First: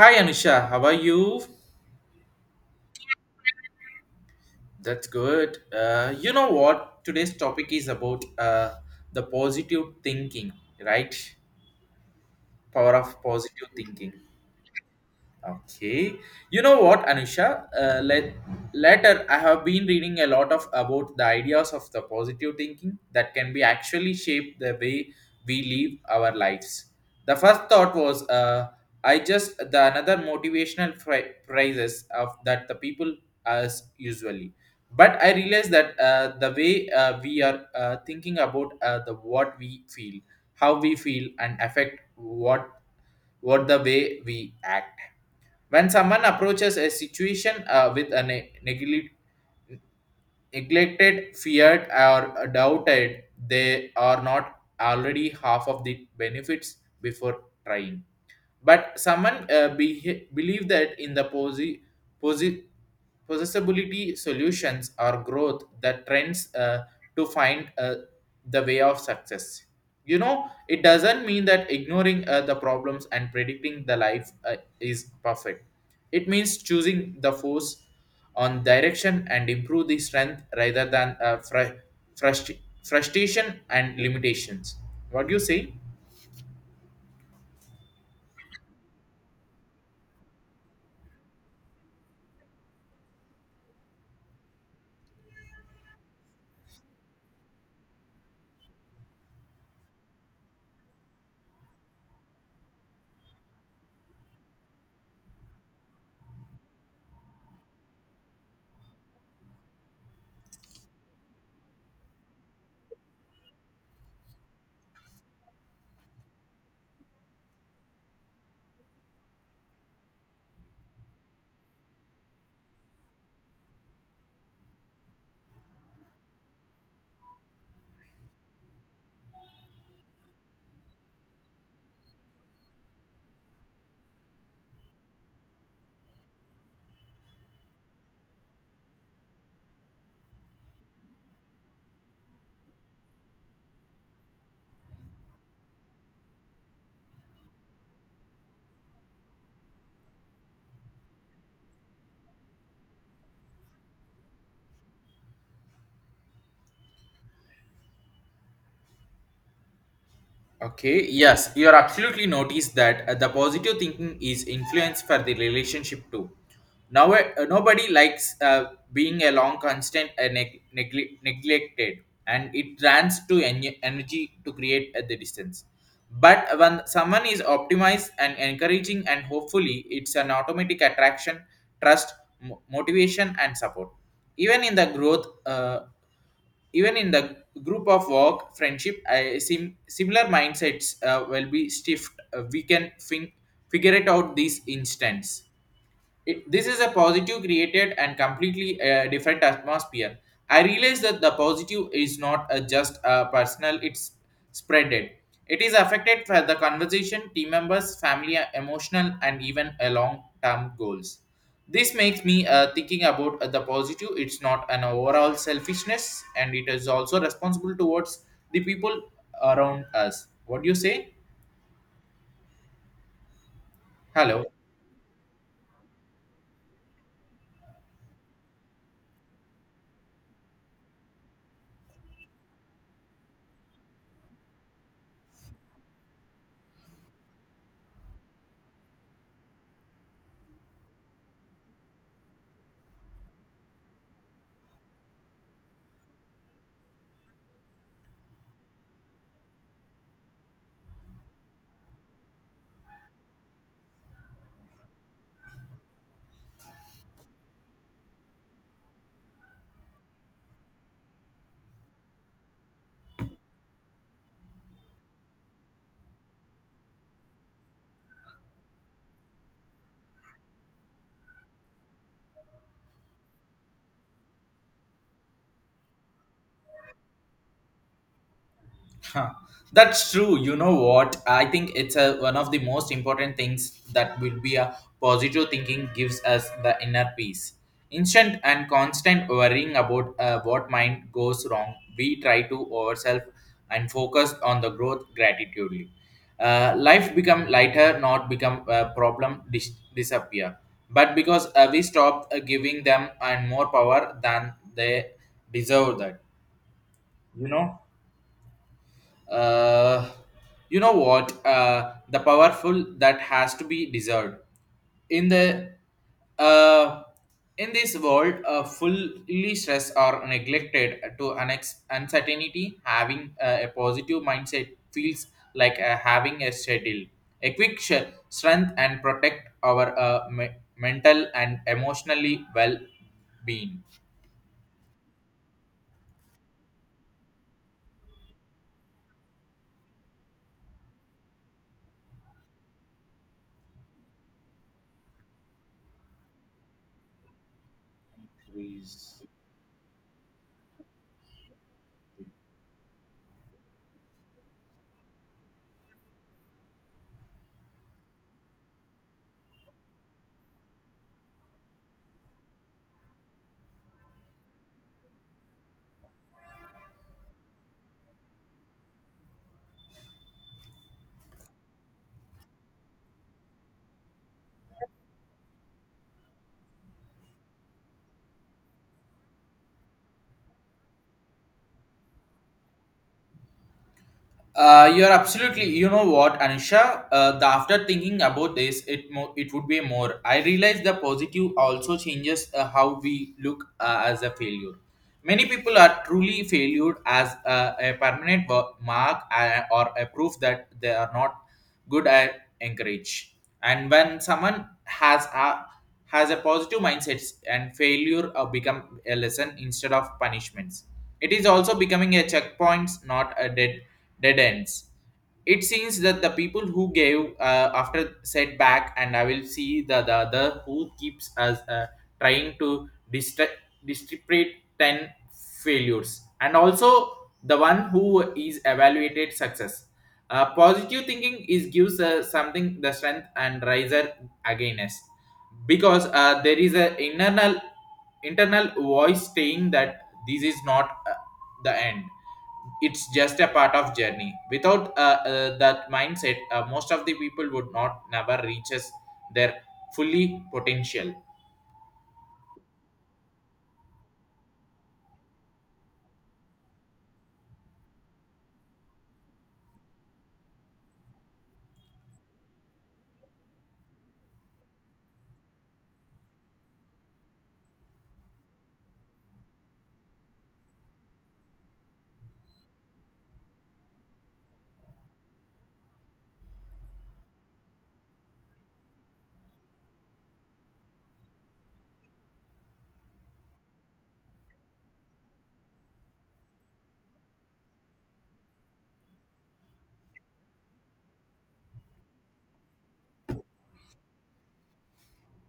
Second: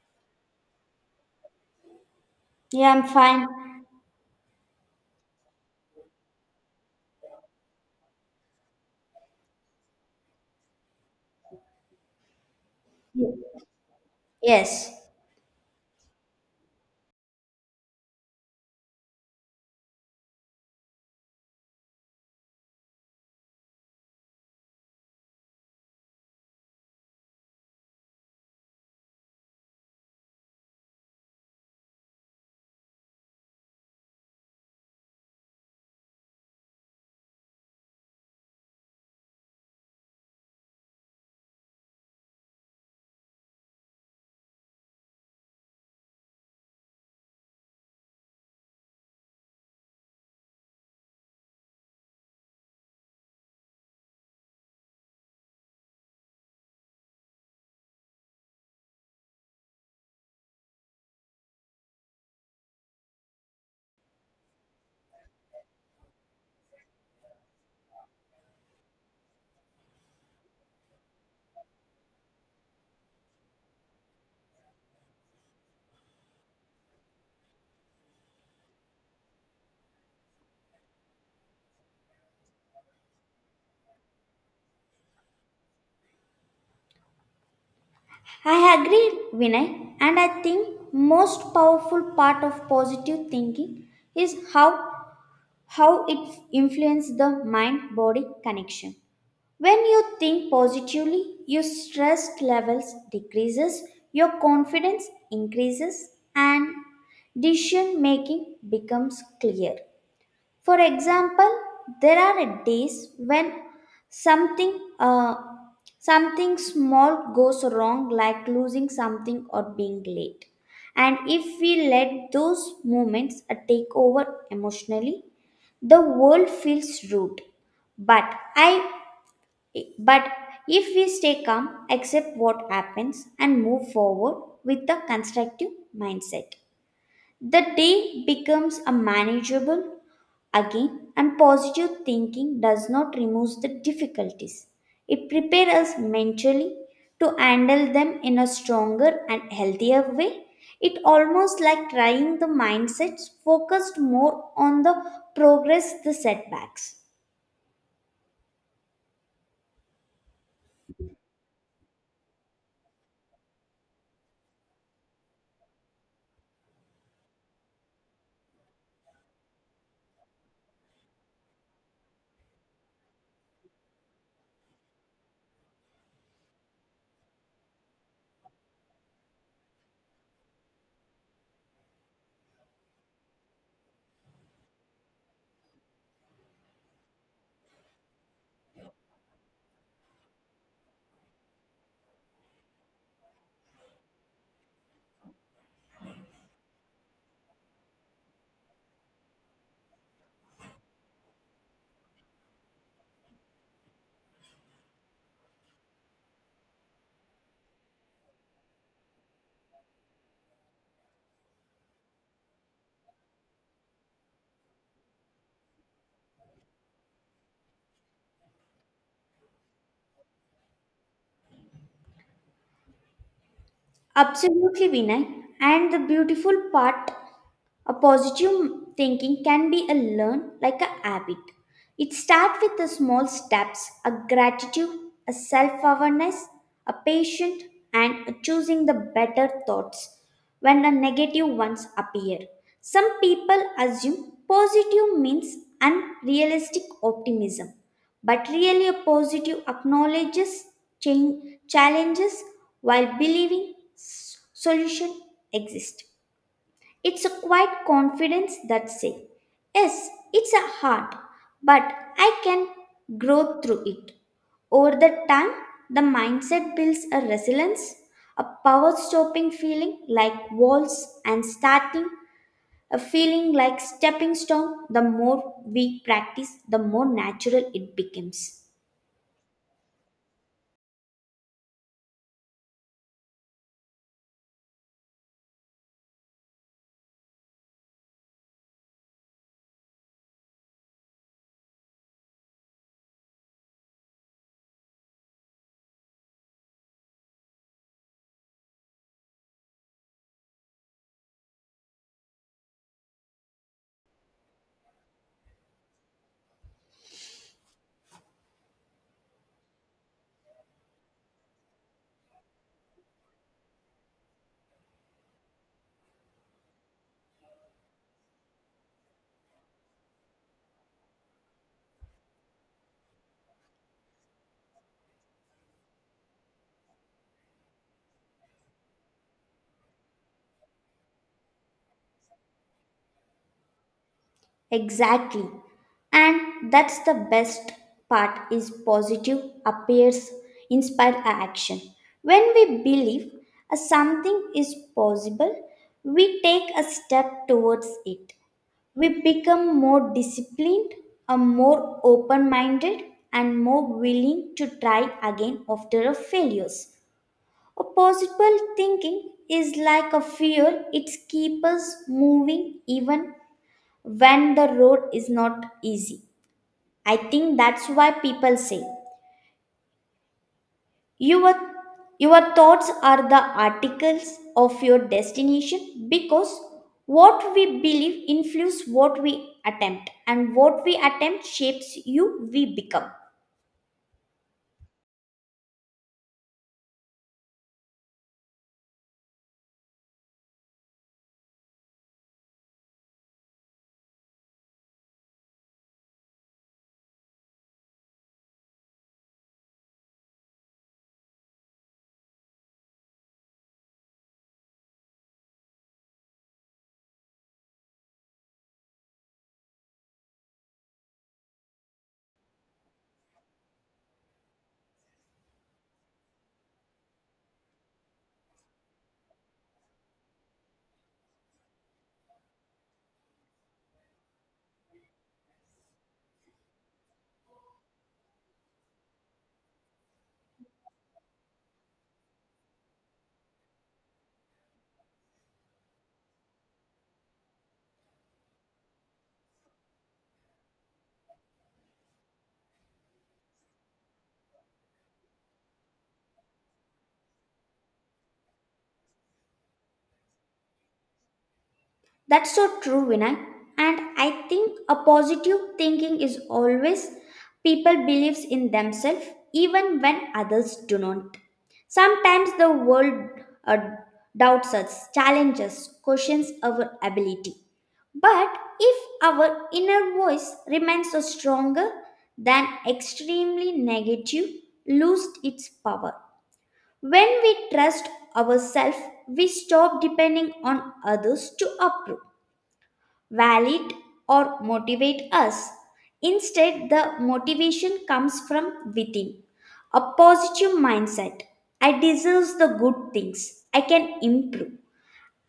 Hi Anusha, how are you? Yeah, I'm fine. That's good. You know what? Today's topic is about the positive thinking, right? Power of positive thinking. Yes, Okay. You know what, Anusha? Later, I have been reading a lot of about the ideas of the positive thinking that can be actually shape the way we live our lives. The first thought was, I just the another motivational phrases of that the people as usually. But I realized that the way we are thinking about the what we feel, how we feel, and affect what the way we act when someone approaches a situation with a neglected, feared, or doubted, they are not already half of the benefits before trying, but someone believe that in the posi- possessibility solutions or growth that trends to find the way of success. You know, it doesn't mean that ignoring the problems and predicting the life is perfect. It means choosing the force on direction and improve the strength rather than frust- frustration and limitations. What do you say? I agree, Vinay. And I think most powerful part of positive thinking is how it influences the mind body connection. When you think positively, your stress levels decreases, your confidence increases, and decision making becomes clear. For example, there are days when something uh, something small goes wrong like losing something or being late. And if we let those moments take over emotionally, the world feels rude. But I but if we stay calm, accept what happens and move forward with a constructive mindset. The day becomes a manageable again, and positive thinking does not remove the difficulties. It prepares us mentally to handle them in a stronger and healthier way. It almost like trying the mindsets focused more on the progress the setbacks. Okay, yes, you are absolutely noticed that the positive thinking is influence for the relationship too. Now, nobody likes being a long constant neglected, and it runs to energy to create at the distance. But when someone is optimized and encouraging, and hopefully, it's an automatic attraction, trust, motivation, and support. Even in the growth. Even in the group of work friendship I similar mindsets will be stiff, we can figure it out these instants. It, this is a positive created and completely different atmosphere. I realize that the positive is not just personal, it's spreaded. It is affected for the conversation, team members, family, emotional, and even a long term goals. This makes me thinking about the positive, it's not an overall selfishness, and it is also responsible towards the people around us. What do you say? Hello. Absolutely, Vinay. And the beautiful part, a positive thinking can be a learn like a habit. It starts with the small steps, a gratitude, a self-awareness, a patient, and a choosing the better thoughts when the negative ones appear. Some people assume positive means unrealistic optimism, but really a positive acknowledges change, challenges while believing solution exist. It's a quiet confidence that say, yes, it's a hard, but I can grow through it. Over the time, the mindset builds a resilience, a power stopping feeling like walls and starting a feeling like stepping stone. The more we practice, the more natural it becomes. Huh. That's true. You know what? I think it's a, one of the most important things that will be a positive thinking gives us the inner peace. Instant and constant worrying about what mind goes wrong, we try to ourselves and focus on the growth gratitudely. Life become lighter, not become a problem disappear. But because we stop giving them and more power than they deserve that, you know. Uh, you know what? The powerful that has to be deserved. In the uh, in this world, fully stressed or neglected to an uncertainty, having a positive mindset feels like having a schedule, a quick strength, and protect our mental and emotionally well being. Exactly. And that's the best part is positive appears inspire a action. When we believe a something is possible, we take a step towards it. We become more disciplined, a more open-minded and more willing to try again after a failures. A positive thinking is like a fuel, it keeps us moving even when the road is not easy. I think that's why people say your your thoughts are the articles of your destination because what we believe influences what we attempt and what we attempt shapes you we become. You're absolutely. You know what, Anisha? The after thinking about this, it would be more. I realize the positive also changes how we look as a failure. Many people are truly failed as a permanent mark or a proof that they are not good at encourage. And when someone has a positive mindset and failure become a lesson instead of punishments. It is also becoming a checkpoints, not a dead ends. It seems that the people who gave after setback, and I will see the other who keeps us trying to distra- distribute 10 failures, and also the one who is evaluated success. Positive thinking is gives something the strength and riser against, because there is a internal voice saying that this is not the end, it's just a part of journey. Without that mindset, most of the people would not never reaches their fully potential. That's so true, Vinay. And I think a positive thinking is always people believes in themselves even when others do not. Sometimes the world uh, doubts us, challenges, questions our ability. But if our inner voice remains stronger than extremely negative, loses its power. When we trust ourselves, we stop depending on others to approve validate or motivate us. Instead, the motivation comes from within. A positive mindset. I deserve the good things. I can improve.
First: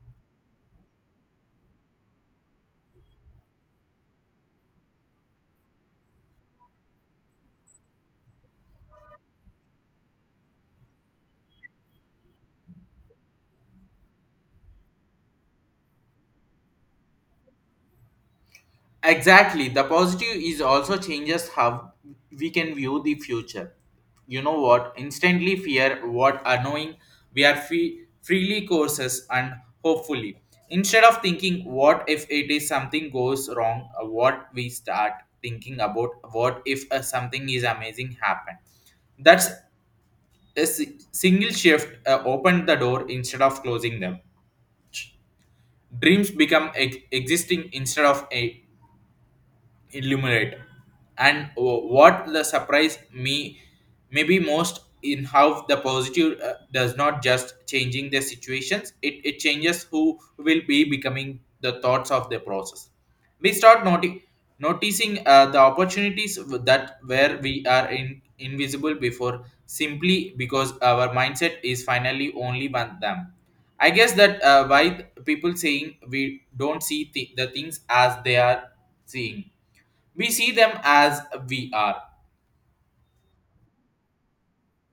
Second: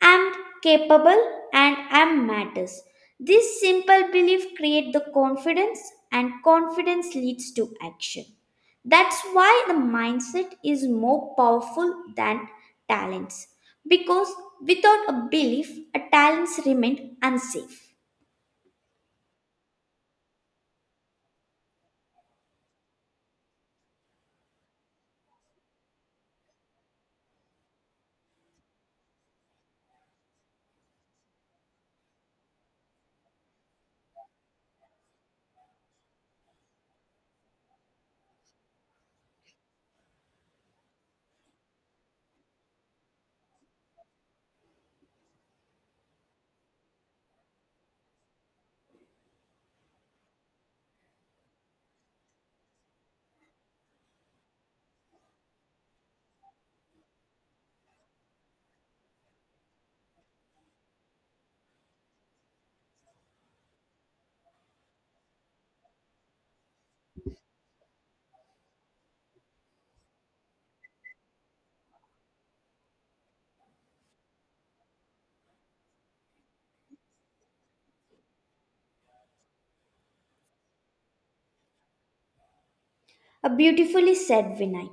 I'm capable and I'm matters. This simple belief creates the confidence and confidence leads to action. That's why the mindset is more powerful than talents because without a belief, a talents remain unsafe. Exactly, the positive is also changes how we can view the future. You know what, instantly fear what annoying, we are free, freely courses and hopefully. Instead of thinking what if it is something goes wrong, what we start thinking about what if something is amazing happen. That's A single shift opened the door instead of closing them. Dreams become existing instead of illuminate. And what the surprise me maybe most in how the positive does not just changing the situations, it changes who will be becoming the thoughts of the process. We start noticing the opportunities that where we are in invisible before, simply because our mindset is finally only one them. I guess that why people saying we don't see the things as they are seeing, we see them as we are. A beautifully said Vinay.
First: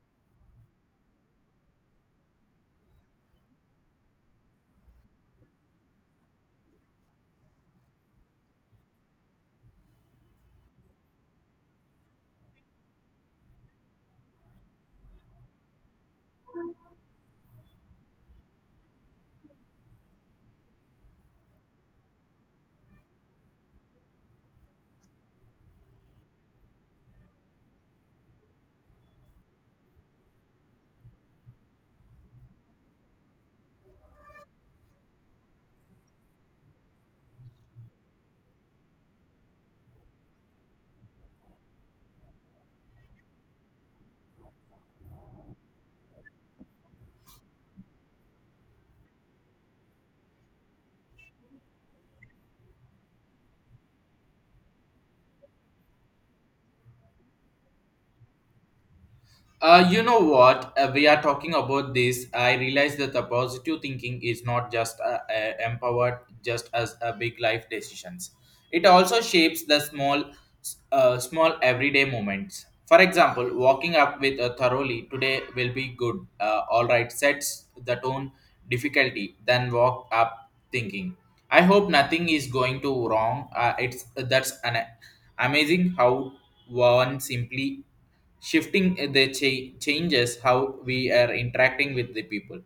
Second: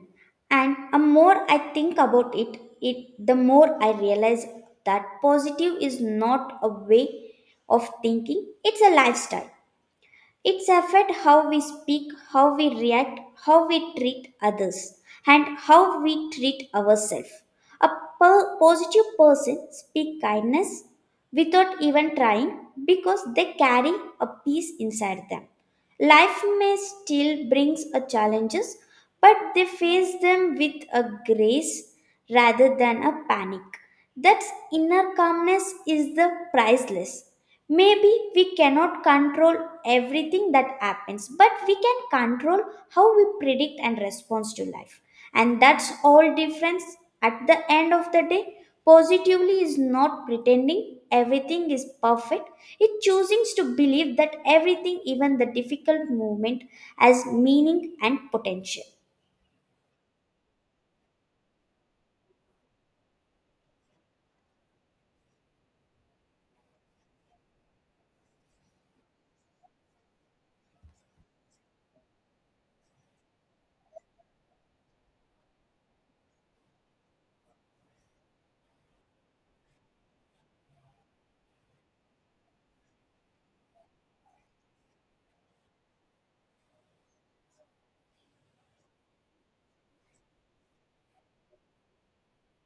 And the more I think about it, it the more I realize that positive is not a way of thinking, it's a lifestyle. It's affect how we speak, how we react, how we treat others, and how we treat ourselves. A positive person speak kindness without even trying because they carry a peace inside them. Life may still brings a challenges, but they face them with a grace rather than a panic. That inner calmness is the priceless. Maybe we cannot control everything that happens, but we can control how we predict and respond to life. And that's all difference at the end of the day. Positively is not pretending everything is perfect. It chooses to believe that everything, even the difficult moment, has meaning and potential. You know what? We are talking about this. I realize that the positive thinking is not just empowered, just as a big life decisions. It also shapes the small small everyday moments. For example, walking up with a thoroughly today will be good. All right, sets the tone difficulty. Then walk up thinking, I hope nothing is going to wrong. It's That's an amazing how one simply shifting the changes how we are interacting with the people,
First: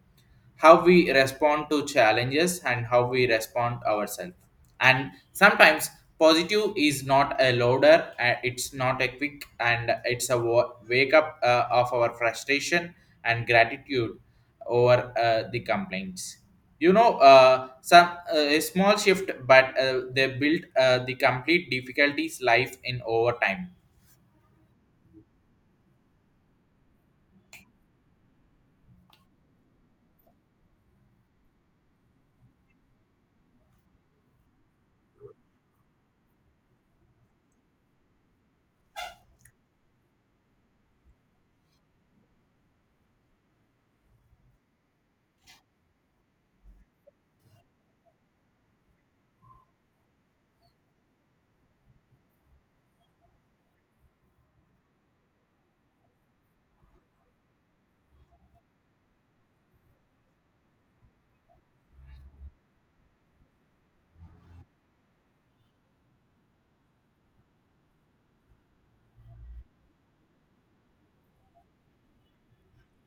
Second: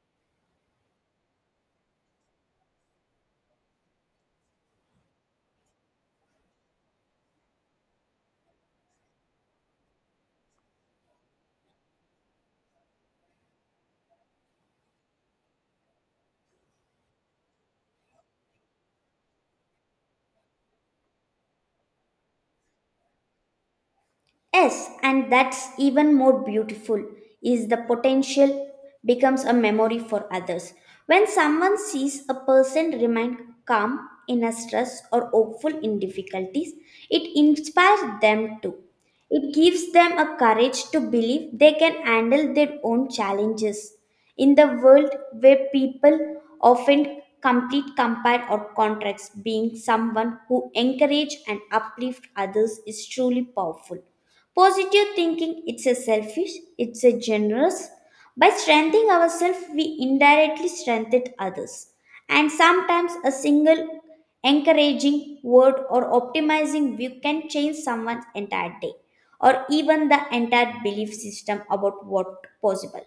how we respond to challenges, and how we respond ourselves. And sometimes positive is not a loader, it's not a quick, and it's a wake up of our frustration and gratitude over the complaints. You know, some a small shift, but they build the complete difficulties life in over time. Yes, and that's even more beautiful is the potential becomes a memory for others. When someone sees a person remain calm in a stress or hopeful in difficulties, it inspires them too. It gives them a courage to believe they can handle their own challenges. In the world where people often complete compare or contracts, being someone who encourage and uplift others is truly powerful. Positive thinking it's a selfish, it's a generous. By strengthening ourselves, we indirectly strengthen others. And sometimes a single encouraging word or optimizing view can change someone's entire day or even the entire belief system about what possible.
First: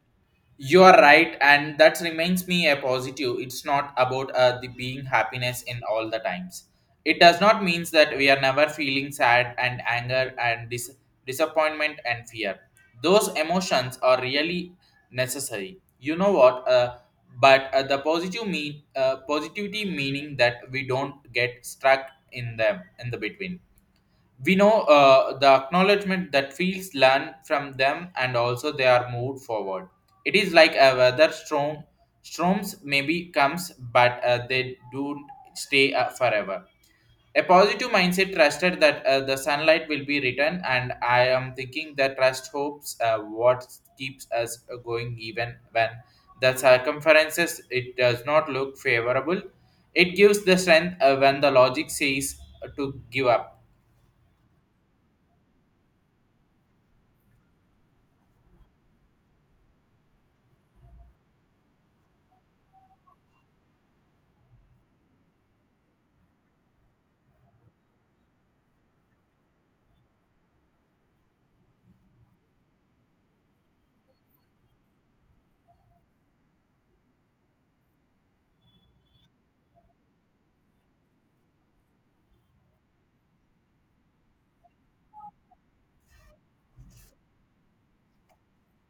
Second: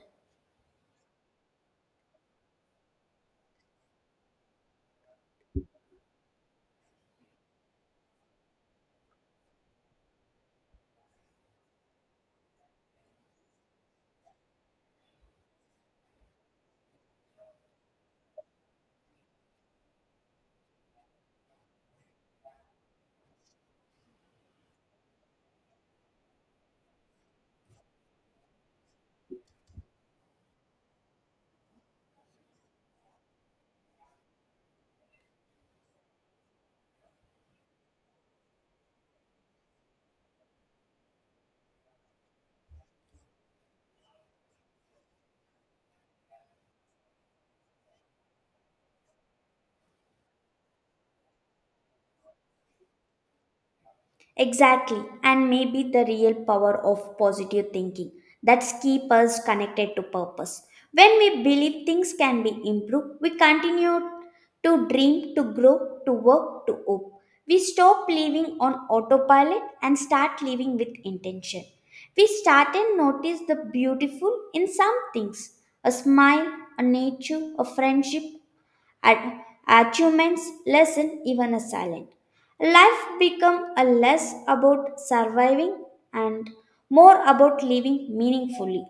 You are right, and that reminds me a positive it's not about the being happiness in all the times. It does not means that we are never feeling sad and anger and disappointment and fear. Those emotions are really necessary, you know what, but the positive mean positivity meaning that we don't get stuck in them in the between. We know the acknowledgement that fields learn from them, and also they are moved forward. It is like a weather storms maybe comes, but they don't stay forever. A positive mindset trusted that the sunlight will be returned, and I am thinking that trust hopes what keeps us going even when the circumferences it does not look favorable. It gives the strength when the logic says to give up. Exactly, and maybe the real power of positive thinking that's keep us connected to purpose. When we believe things can be improved, we continue to dream, to grow, to work, to hope. We stop living on autopilot and start living with intention. We start and notice the beautiful in some things, a smile, a nature, a friendship, Ad- achievements lessen even a silent. Life become a less about surviving and more about living meaningfully.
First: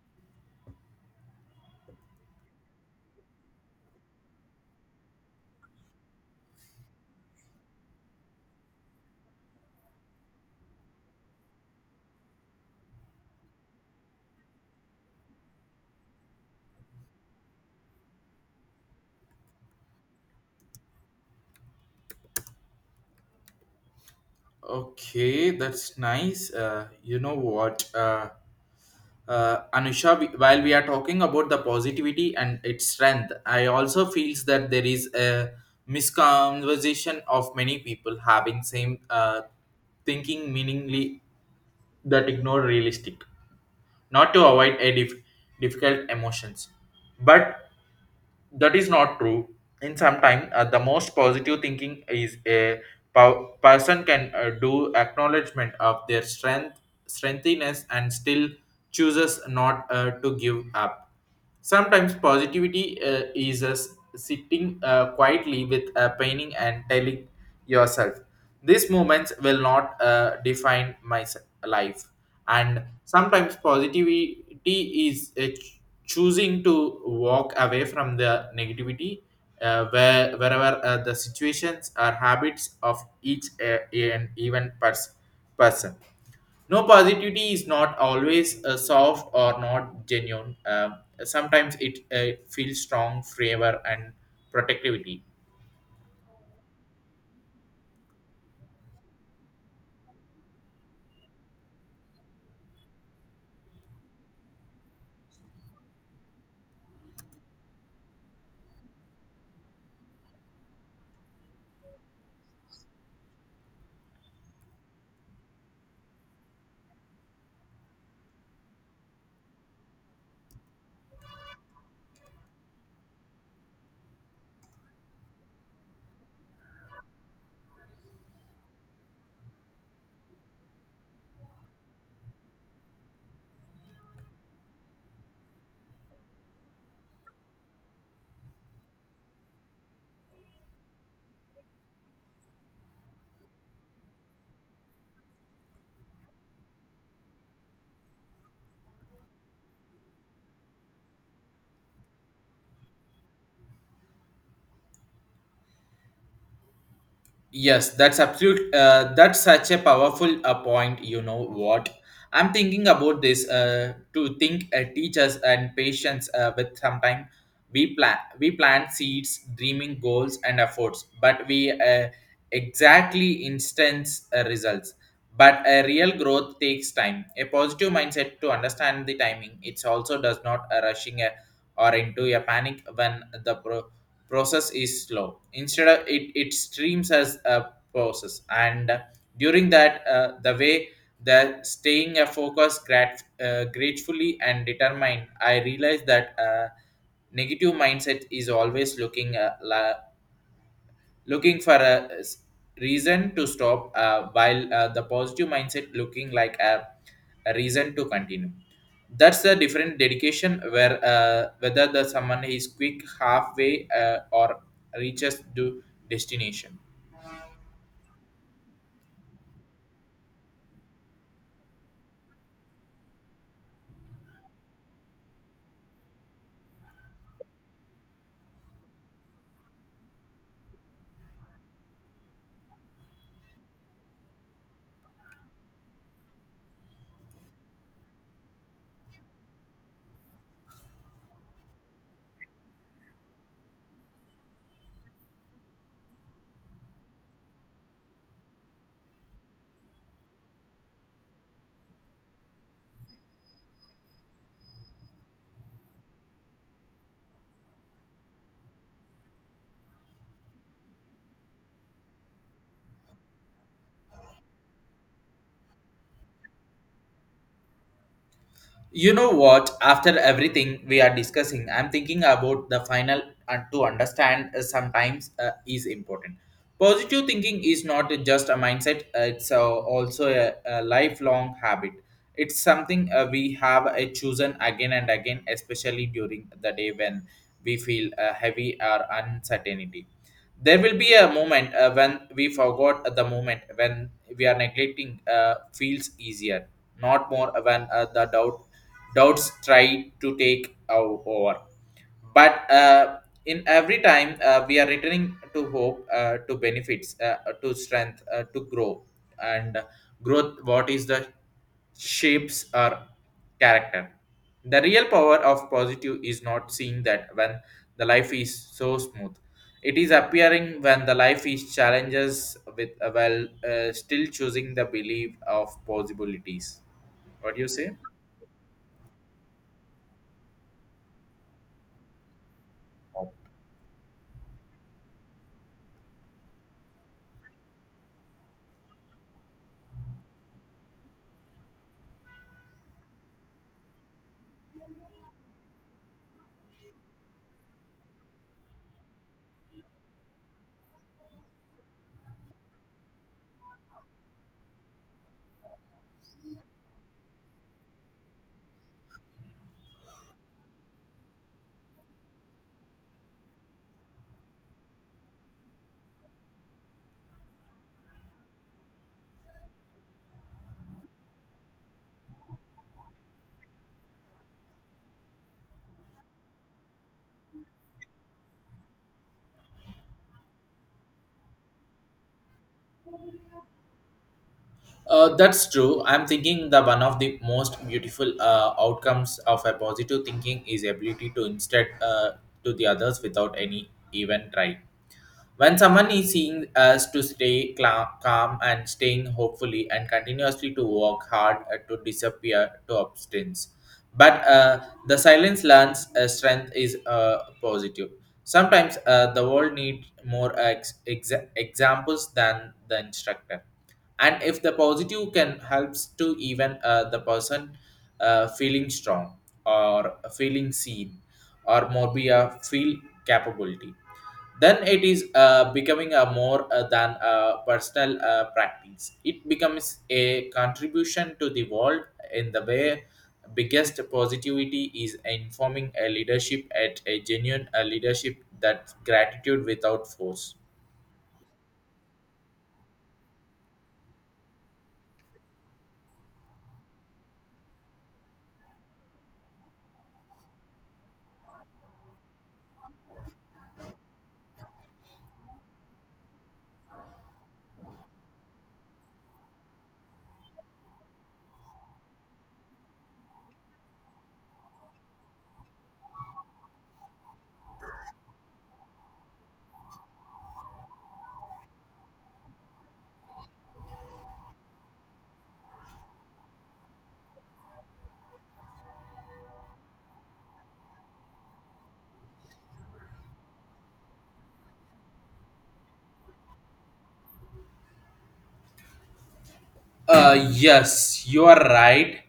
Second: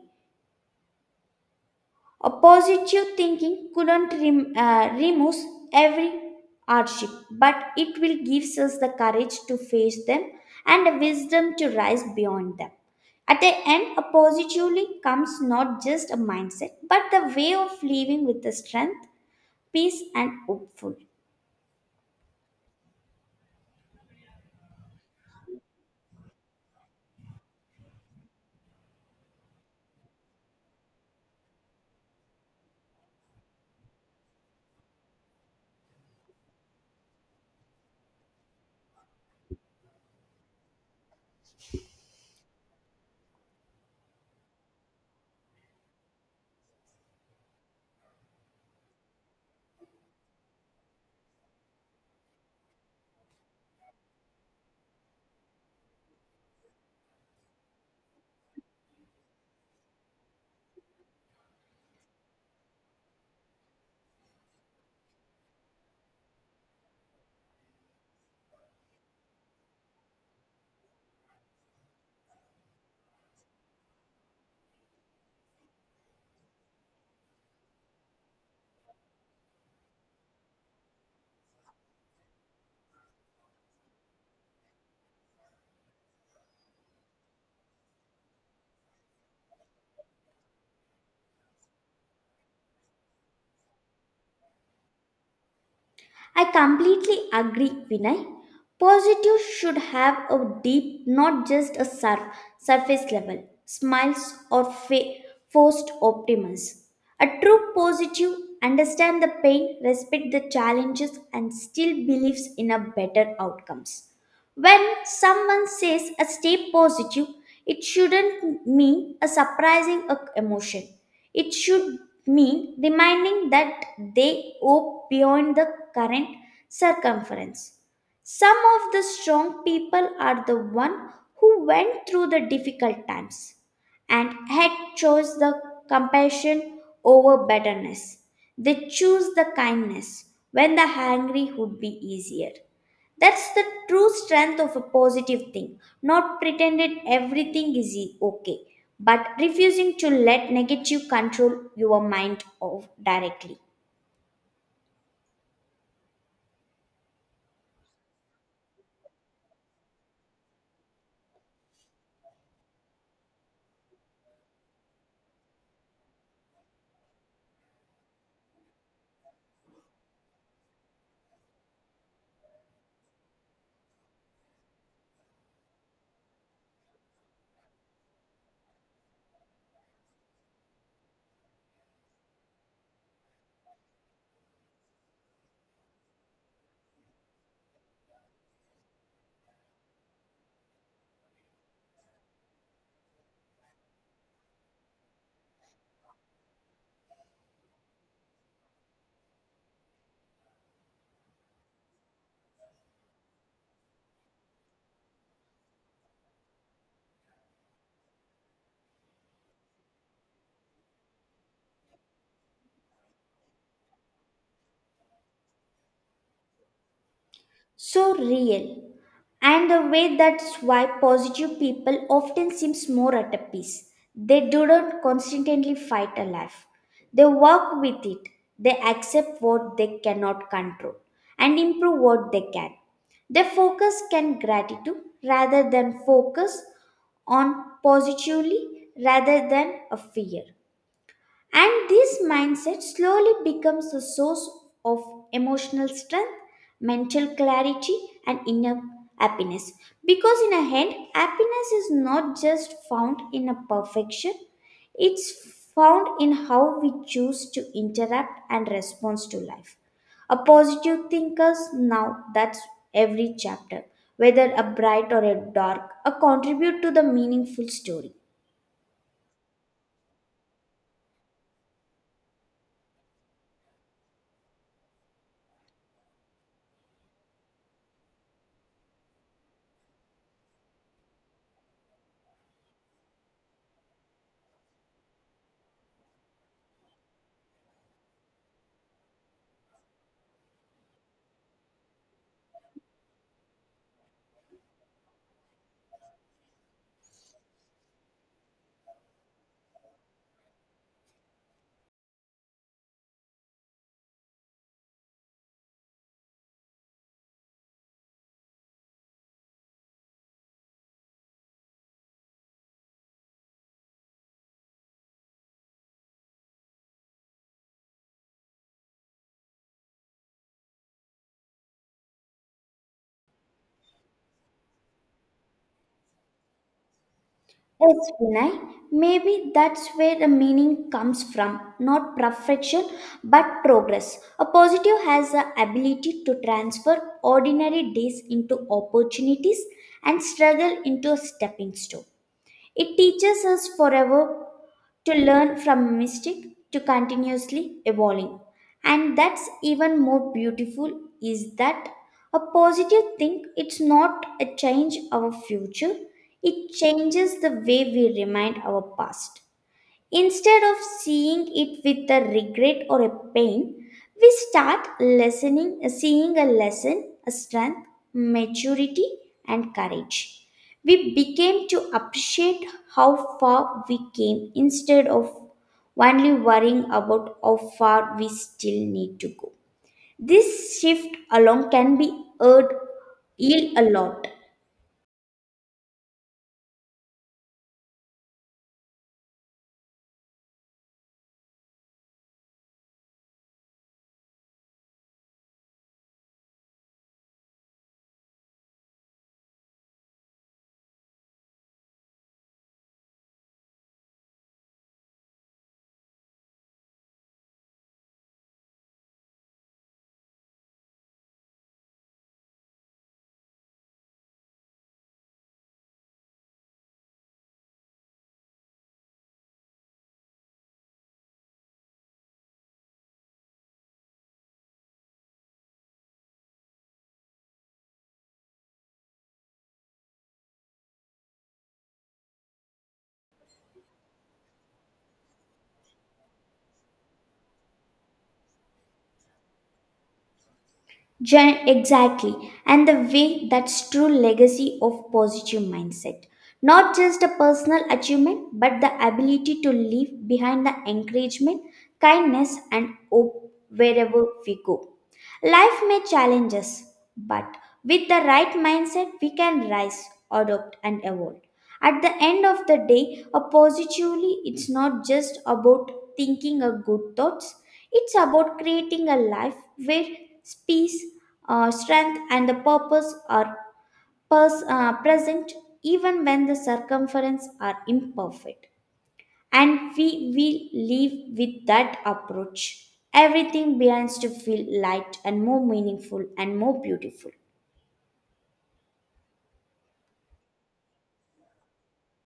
A positive thinking couldn't remove every hardship, but it will give us the courage to face them and the wisdom to rise beyond them. At the end, a positively comes not just a mindset, but the way of living with the strength, peace, and hopeful. Okay, that's nice. You know what, Anusha, while we are talking about the positivity and its strength, I also feels that there is a misconversation of many people having same thinking meaningly that ignore realistic, not to avoid a difficult emotions, but that is not true. In some time, the most positive thinking is a person can do acknowledgement of their strengthiness and still chooses not to give up. Sometimes positivity is sitting quietly with a painting and telling yourself, these moments will not define life. And sometimes positivity is choosing to walk away from the negativity, wherever the situations or habits of each, person. No, positivity is not always soft or not genuine. Sometimes it feels strong, favor, and protectivity. I completely agree, Vinay. Positive should have a deep, not just a surface level, smiles or forced optimism. A true positive understand the pain, respect the challenges, and still believes in a better outcomes. When someone says a stay positive, it shouldn't mean a surprising emotion. It should mean reminding that they hope beyond the current circumference. Some of the strong people are the one who went through the difficult times and had chose the compassion over bitterness. They choose the kindness when the hungry would be easier. That's the true strength of a positive thing, not pretending everything is okay, but refusing to let negative control your mind of directly. Yes, that's absolute. That's such a powerful point. You know what? I'm thinking about this to think teachers and patients with sometime we plant seeds, dreaming goals and efforts, but we exactly instance results. But a real growth takes time. A positive mindset to understand the timing. It also does not rushing or into a panic when the process is slow. Instead of it, it streams as a process, and during that the way that staying a focus gratefully and determined. I realized that negative mindset is always looking for reason to stop, while the positive mindset looking like a reason to continue. That's the different dedication where whether the someone is quick halfway, or reaches the destination. So real. And the way that's why positive people often seems more at a peace. They do not constantly fight a life. They work with it. They accept what they cannot control and improve what they can. They focus can gratitude rather than focus on positively rather than a fear. And this mindset slowly becomes a source of emotional strength, mental clarity, and inner happiness. Because, in a end, happiness is not just found in a perfection, it's found in how we choose to interact and respond to life. A positive thinker's now that's every chapter, whether a bright or a dark, a contribute to the meaningful story. You know what? After everything we are discussing, I'm thinking about the final and to understand sometimes is important. Positive thinking is not just a mindset, it's also a lifelong habit. It's something we have chosen again and again, especially during the day when we feel heavy or uncertainty. There will be a moment when we forgot the moment when we are neglecting feels easier, not more, when the doubts try to take our over. But in every time we are returning to hope, to benefits, to strength, to grow, and growth. What is the shapes our character? The real power of positive is not seeing that when the life is so smooth, it is appearing when the life is challenges with while still choosing the belief of possibilities. What do you say? Yes, Vinay, maybe that's where the meaning comes from, not perfection, but progress. A positive has the ability to transfer ordinary days into opportunities and struggle into a stepping stone. It teaches us forever to learn from mistake, to continuously evolving. And that's even more beautiful is that a positive thing, it's not a change our future, it changes the way we remind our past. Instead of seeing it with a regret or a pain, we start listening, seeing a lesson, a strength, maturity, and courage. We became to appreciate how far we came instead of only worrying about how far we still need to go. This shift alone can be heard, yield a lot. That's true. I'm thinking the one of the most beautiful outcomes of a positive thinking is ability to instead to the others without any even try. When someone is seeing us to stay calm and staying hopefully and continuously to work hard to disappear to abstinence. But the silence learns strength is positive. Sometimes the world needs more examples than the instructor, and if the positive can helps to even the person feeling strong or feeling seen or more be a feel capability, then it is becoming a more than a personal practice. It becomes a contribution to the world in the way biggest positivity is informing a leadership at a genuine leadership that gratitude without force. Exactly. And the way that's true legacy of positive mindset. Not just a personal achievement, but the ability to leave behind the encouragement, kindness, and hope wherever we go. Life may challenge us, but with the right mindset, we can rise, adopt, and evolve. At the end of the day, a positively, it's not just about thinking a good thoughts. It's about creating a life where peace, strength, and the purpose are present, even when the circumference are imperfect. And we will live with that approach. Everything begins to feel light and more meaningful and more beautiful. Yes, you are right.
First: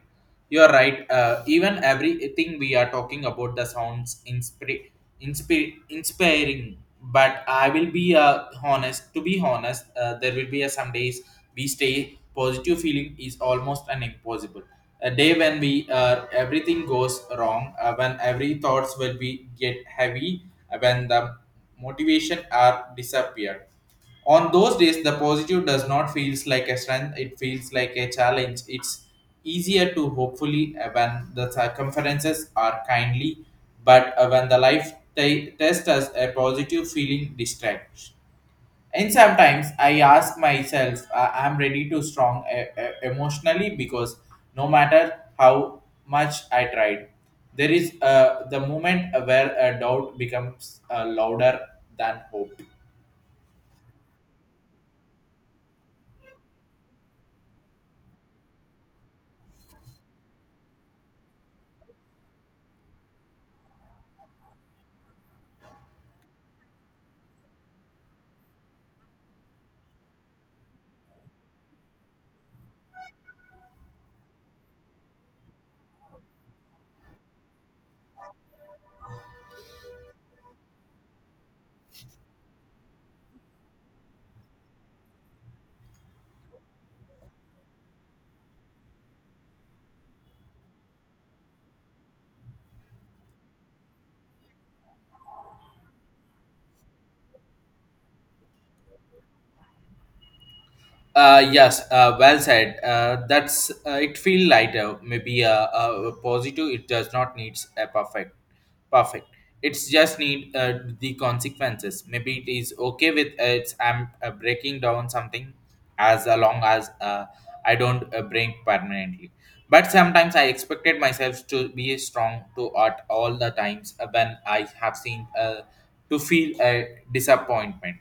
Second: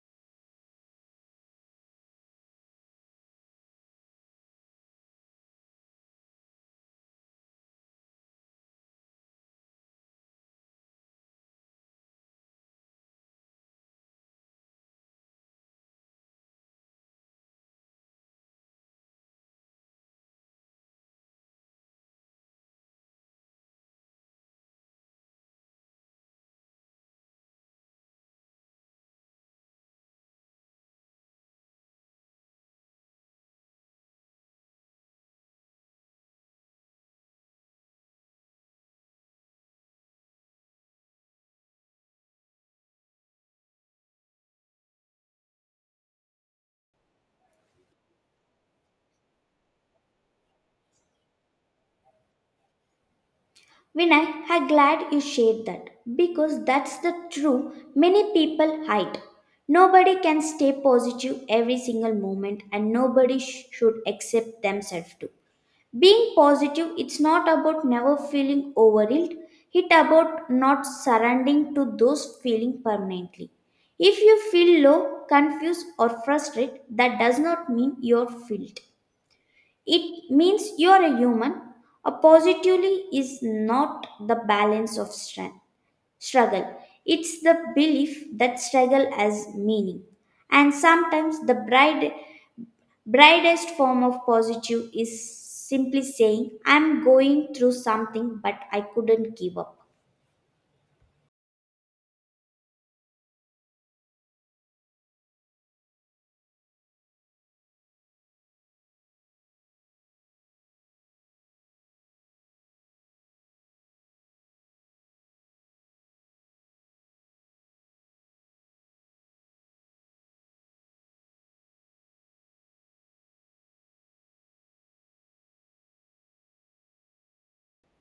You are right. Even everything we are talking about the sounds inspiring. But I will be honest. To be honest, there will be some days we stay positive feeling is almost an impossible. A day when we everything goes wrong, when every thoughts will be get heavy, when the motivation are disappeared. On those days the positive does not feels like a strength, it feels like a challenge. It's easier to hopefully when the circumferences are kindly, but when the life test us, a positive feeling distracts. And sometimes I ask myself I'm ready to strong emotionally because no matter how much I tried, there is the moment where a doubt becomes louder than hope. Vinay, I'm glad you shared that because that's the truth many people hide. Nobody can stay positive every single moment and nobody should accept themselves too. Being positive, it's not about never feeling overwhelmed, it's about not surrendering to those feeling permanently. If you feel low, confused or frustrated, that does not mean you're filled. It means you are a human. A positively is not the balance of struggle. It's the belief that struggle has meaning. And sometimes the brightest form of positive is simply saying, I'm going through something, but I couldn't give up. Yes, well said. That's it. Feel lighter, maybe a positive. It does not need a perfect, perfect. It's just need the consequences. Maybe it is okay with it's. I'm breaking down something as long as I don't break permanently. But sometimes I expected myself to be strong to art all the times when I have seen to feel a disappointment,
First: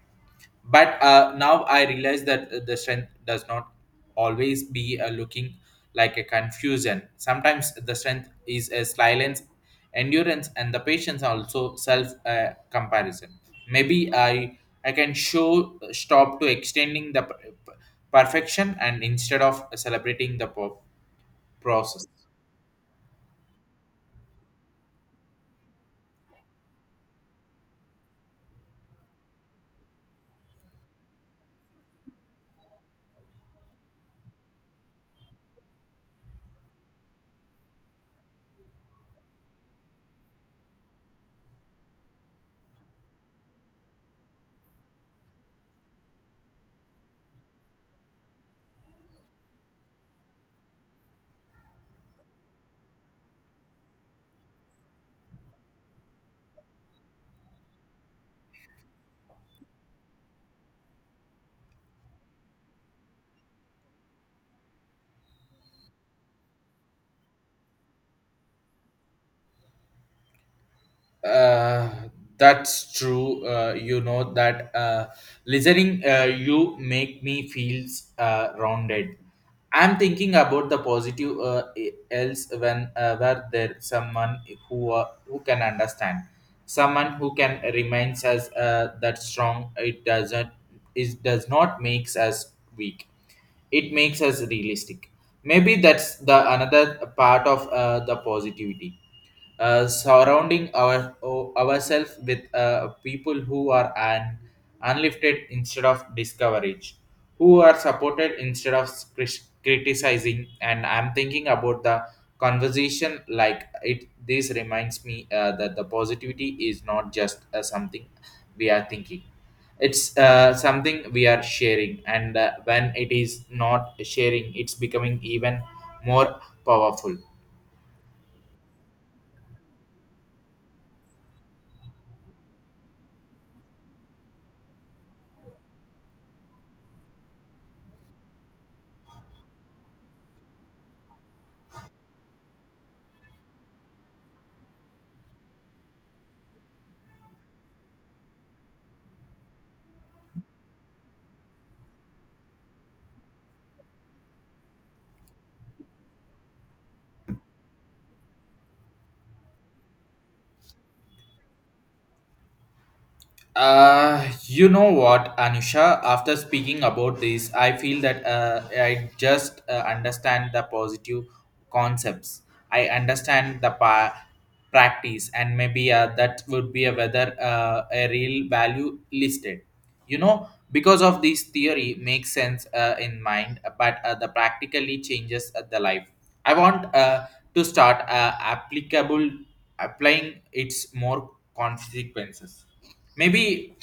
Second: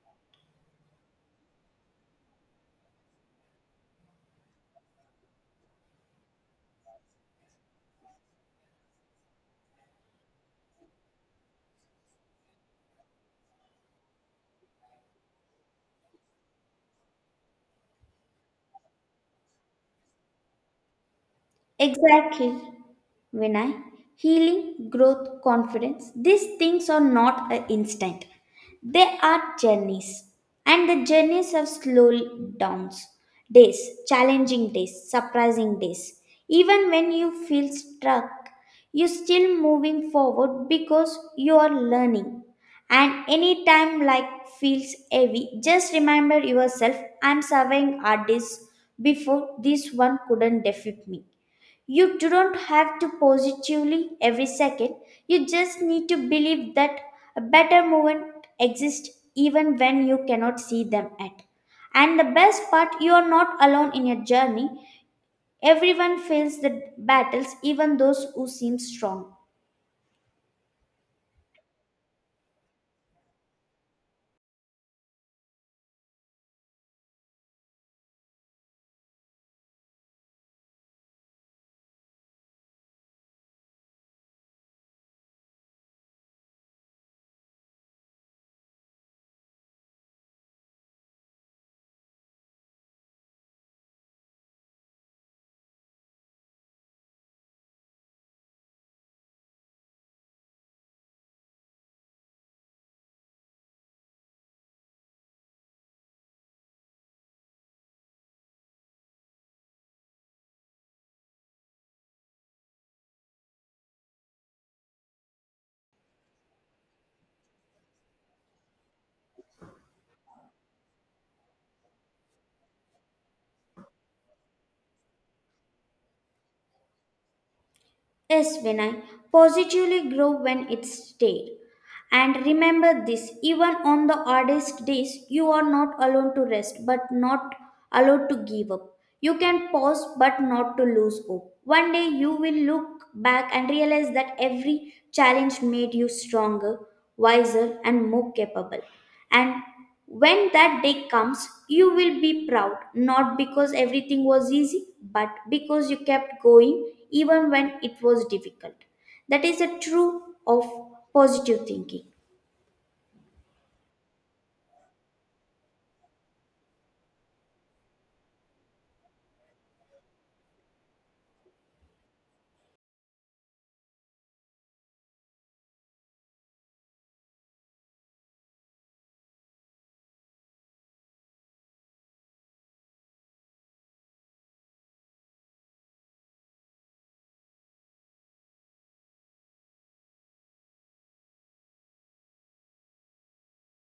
but now I realize that the strength does not always be looking like a confusion. Sometimes the strength is a silence, endurance, and the patience, also self comparison. Maybe I can show stop to extending the perfection, and instead of celebrating the process. Exactly. When I healing growth confidence these things are not an instant, they are journeys, and the journeys have slow downs days, challenging days, surprising days. Even when you feel stuck, you still moving forward because you are learning. And any time like feels heavy, just remember yourself, I'm serving artists before this one couldn't defeat me. You don't have to positively every second. You just need to believe that a better movement exists even when you cannot see them at. And the best part, you are not alone in your journey. Everyone fails the battles, even those who seem strong. uh, that's true. You know that listening, you make me feels rounded. I'm thinking about the positive else when where there someone who can understand, someone who can reminds us that strong, it doesn't, it does not makes us weak, it makes us realistic. Maybe that's the another part of the positivity, surrounding our ourselves with people who are an unlifted instead of discouraged, who are supported instead of criticizing. And I'm thinking about the conversation like it. This reminds me that the positivity is not just something we are thinking. It's something we are sharing, and when it is not sharing, it's becoming even more powerful. Yes, Vinay, positively grow when it's stayed. And remember this, even on the hardest days, you are not alone to rest, but not allowed to give up. You can pause, but not to lose hope. One day you will look back and realize that every challenge made you stronger, wiser, and more capable. And when that day comes, you will be proud, not because everything was easy, but because you kept going even when it was difficult. That is a true of positive thinking. You know what, Anusha? After speaking about this, I feel that I just understand the positive concepts. I understand the practice, and maybe that would be a whether a real value listed. You know, because of this theory makes sense in mind, but the practically changes the life. I want to start applicable applying its more consequences. Maybe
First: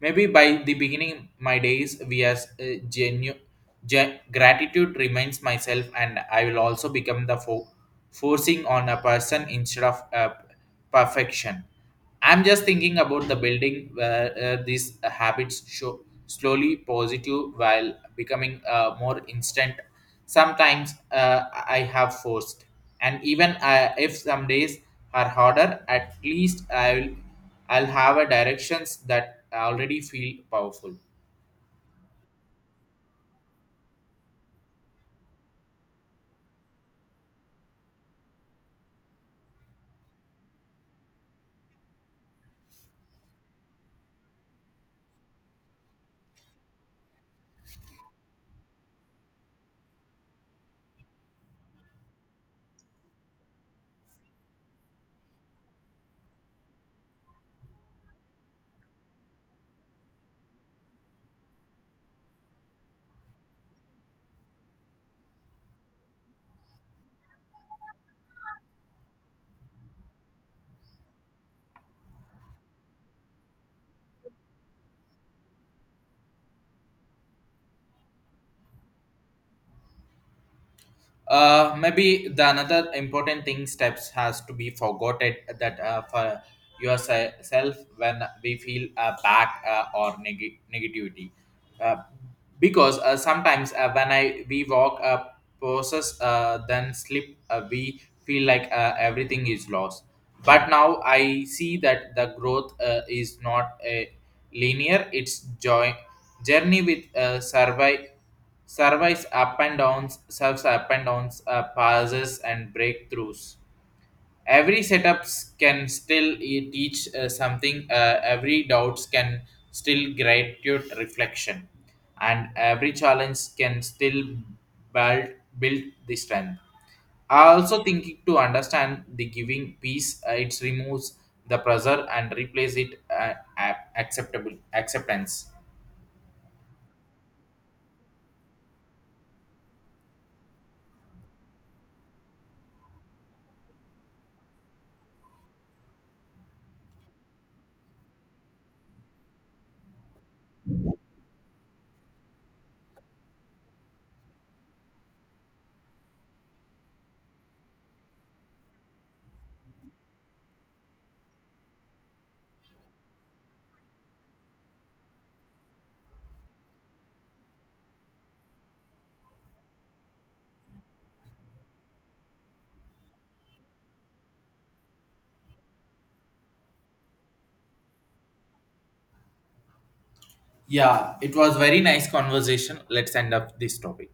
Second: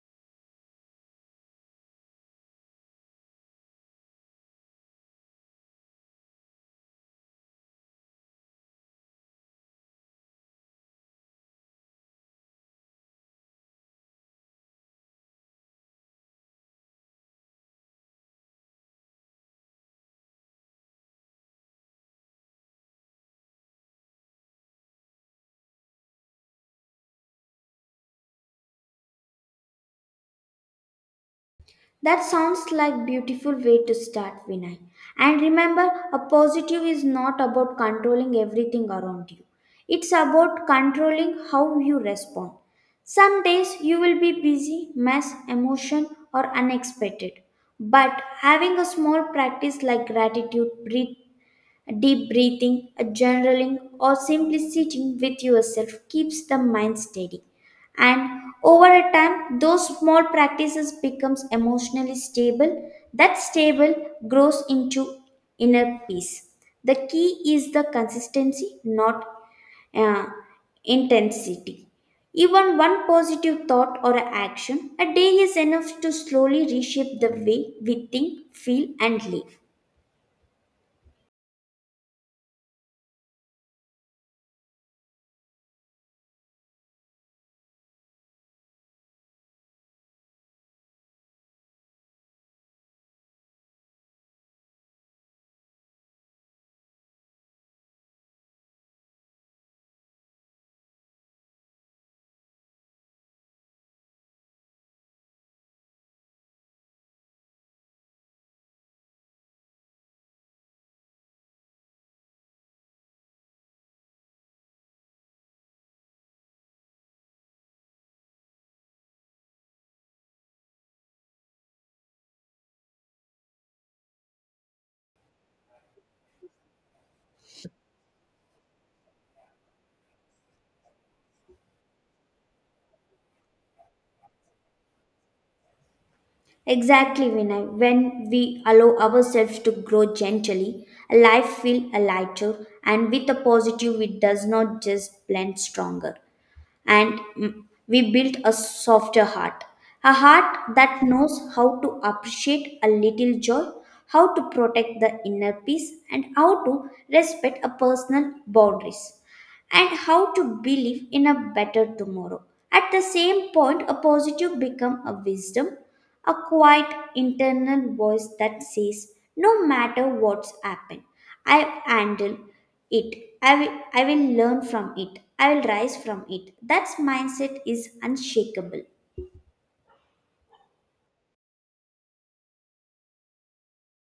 maybe by the beginning my days via genuine gratitude reminds myself, and I will also become the forcing on a person instead of perfection. I'm just thinking about the building where these habits show slowly positive while becoming more instant. Sometimes I have forced, and even if some days are harder, at least I'll have a directions that already feel powerful. That sounds like beautiful way to start, Vinay. And remember, a positive is not about controlling everything around you. It's about controlling how you respond. Some days you will be busy, mess, emotion, or unexpected. But having a small practice like gratitude, breathing, deep breathing, a journaling, or simply sitting with yourself keeps the mind steady. And over a time, those small practices becomes emotionally stable. That stable grows into inner peace. The key is the consistency, not uh, intensity. Even one positive thought or action a day is enough to slowly reshape the way we think, feel, and live. Maybe the another important thing steps has to be forgotten, that for yourself when we feel bad or negativity, uh, because sometimes when I we walk a process, then slip, we feel like everything is lost. But now I see that the growth is not a linear, it's joy, journey with survive surveys up and downs, serves up and downs, pauses and breakthroughs. Every setups can still teach something. Every doubts can still gratitude reflection, and every challenge can still build build the strength. I also thinking to understand the giving peace. It removes the pressure and replace it a- acceptable acceptance. Exactly, Vinay. When we allow ourselves to grow gently, life feels lighter, and with a positive, it does not just blend stronger. And we build a softer heart, a heart that knows how to appreciate a little joy, how to protect the inner peace, and how to respect a personal boundaries and how to believe in a better tomorrow. At the same point, a positive become a wisdom, a quiet internal voice that says, no matter what's happened, I handle it. I will learn from it. I will rise from it. That mindset is unshakable. Yeah, it was very nice conversation. Let's end up this topic.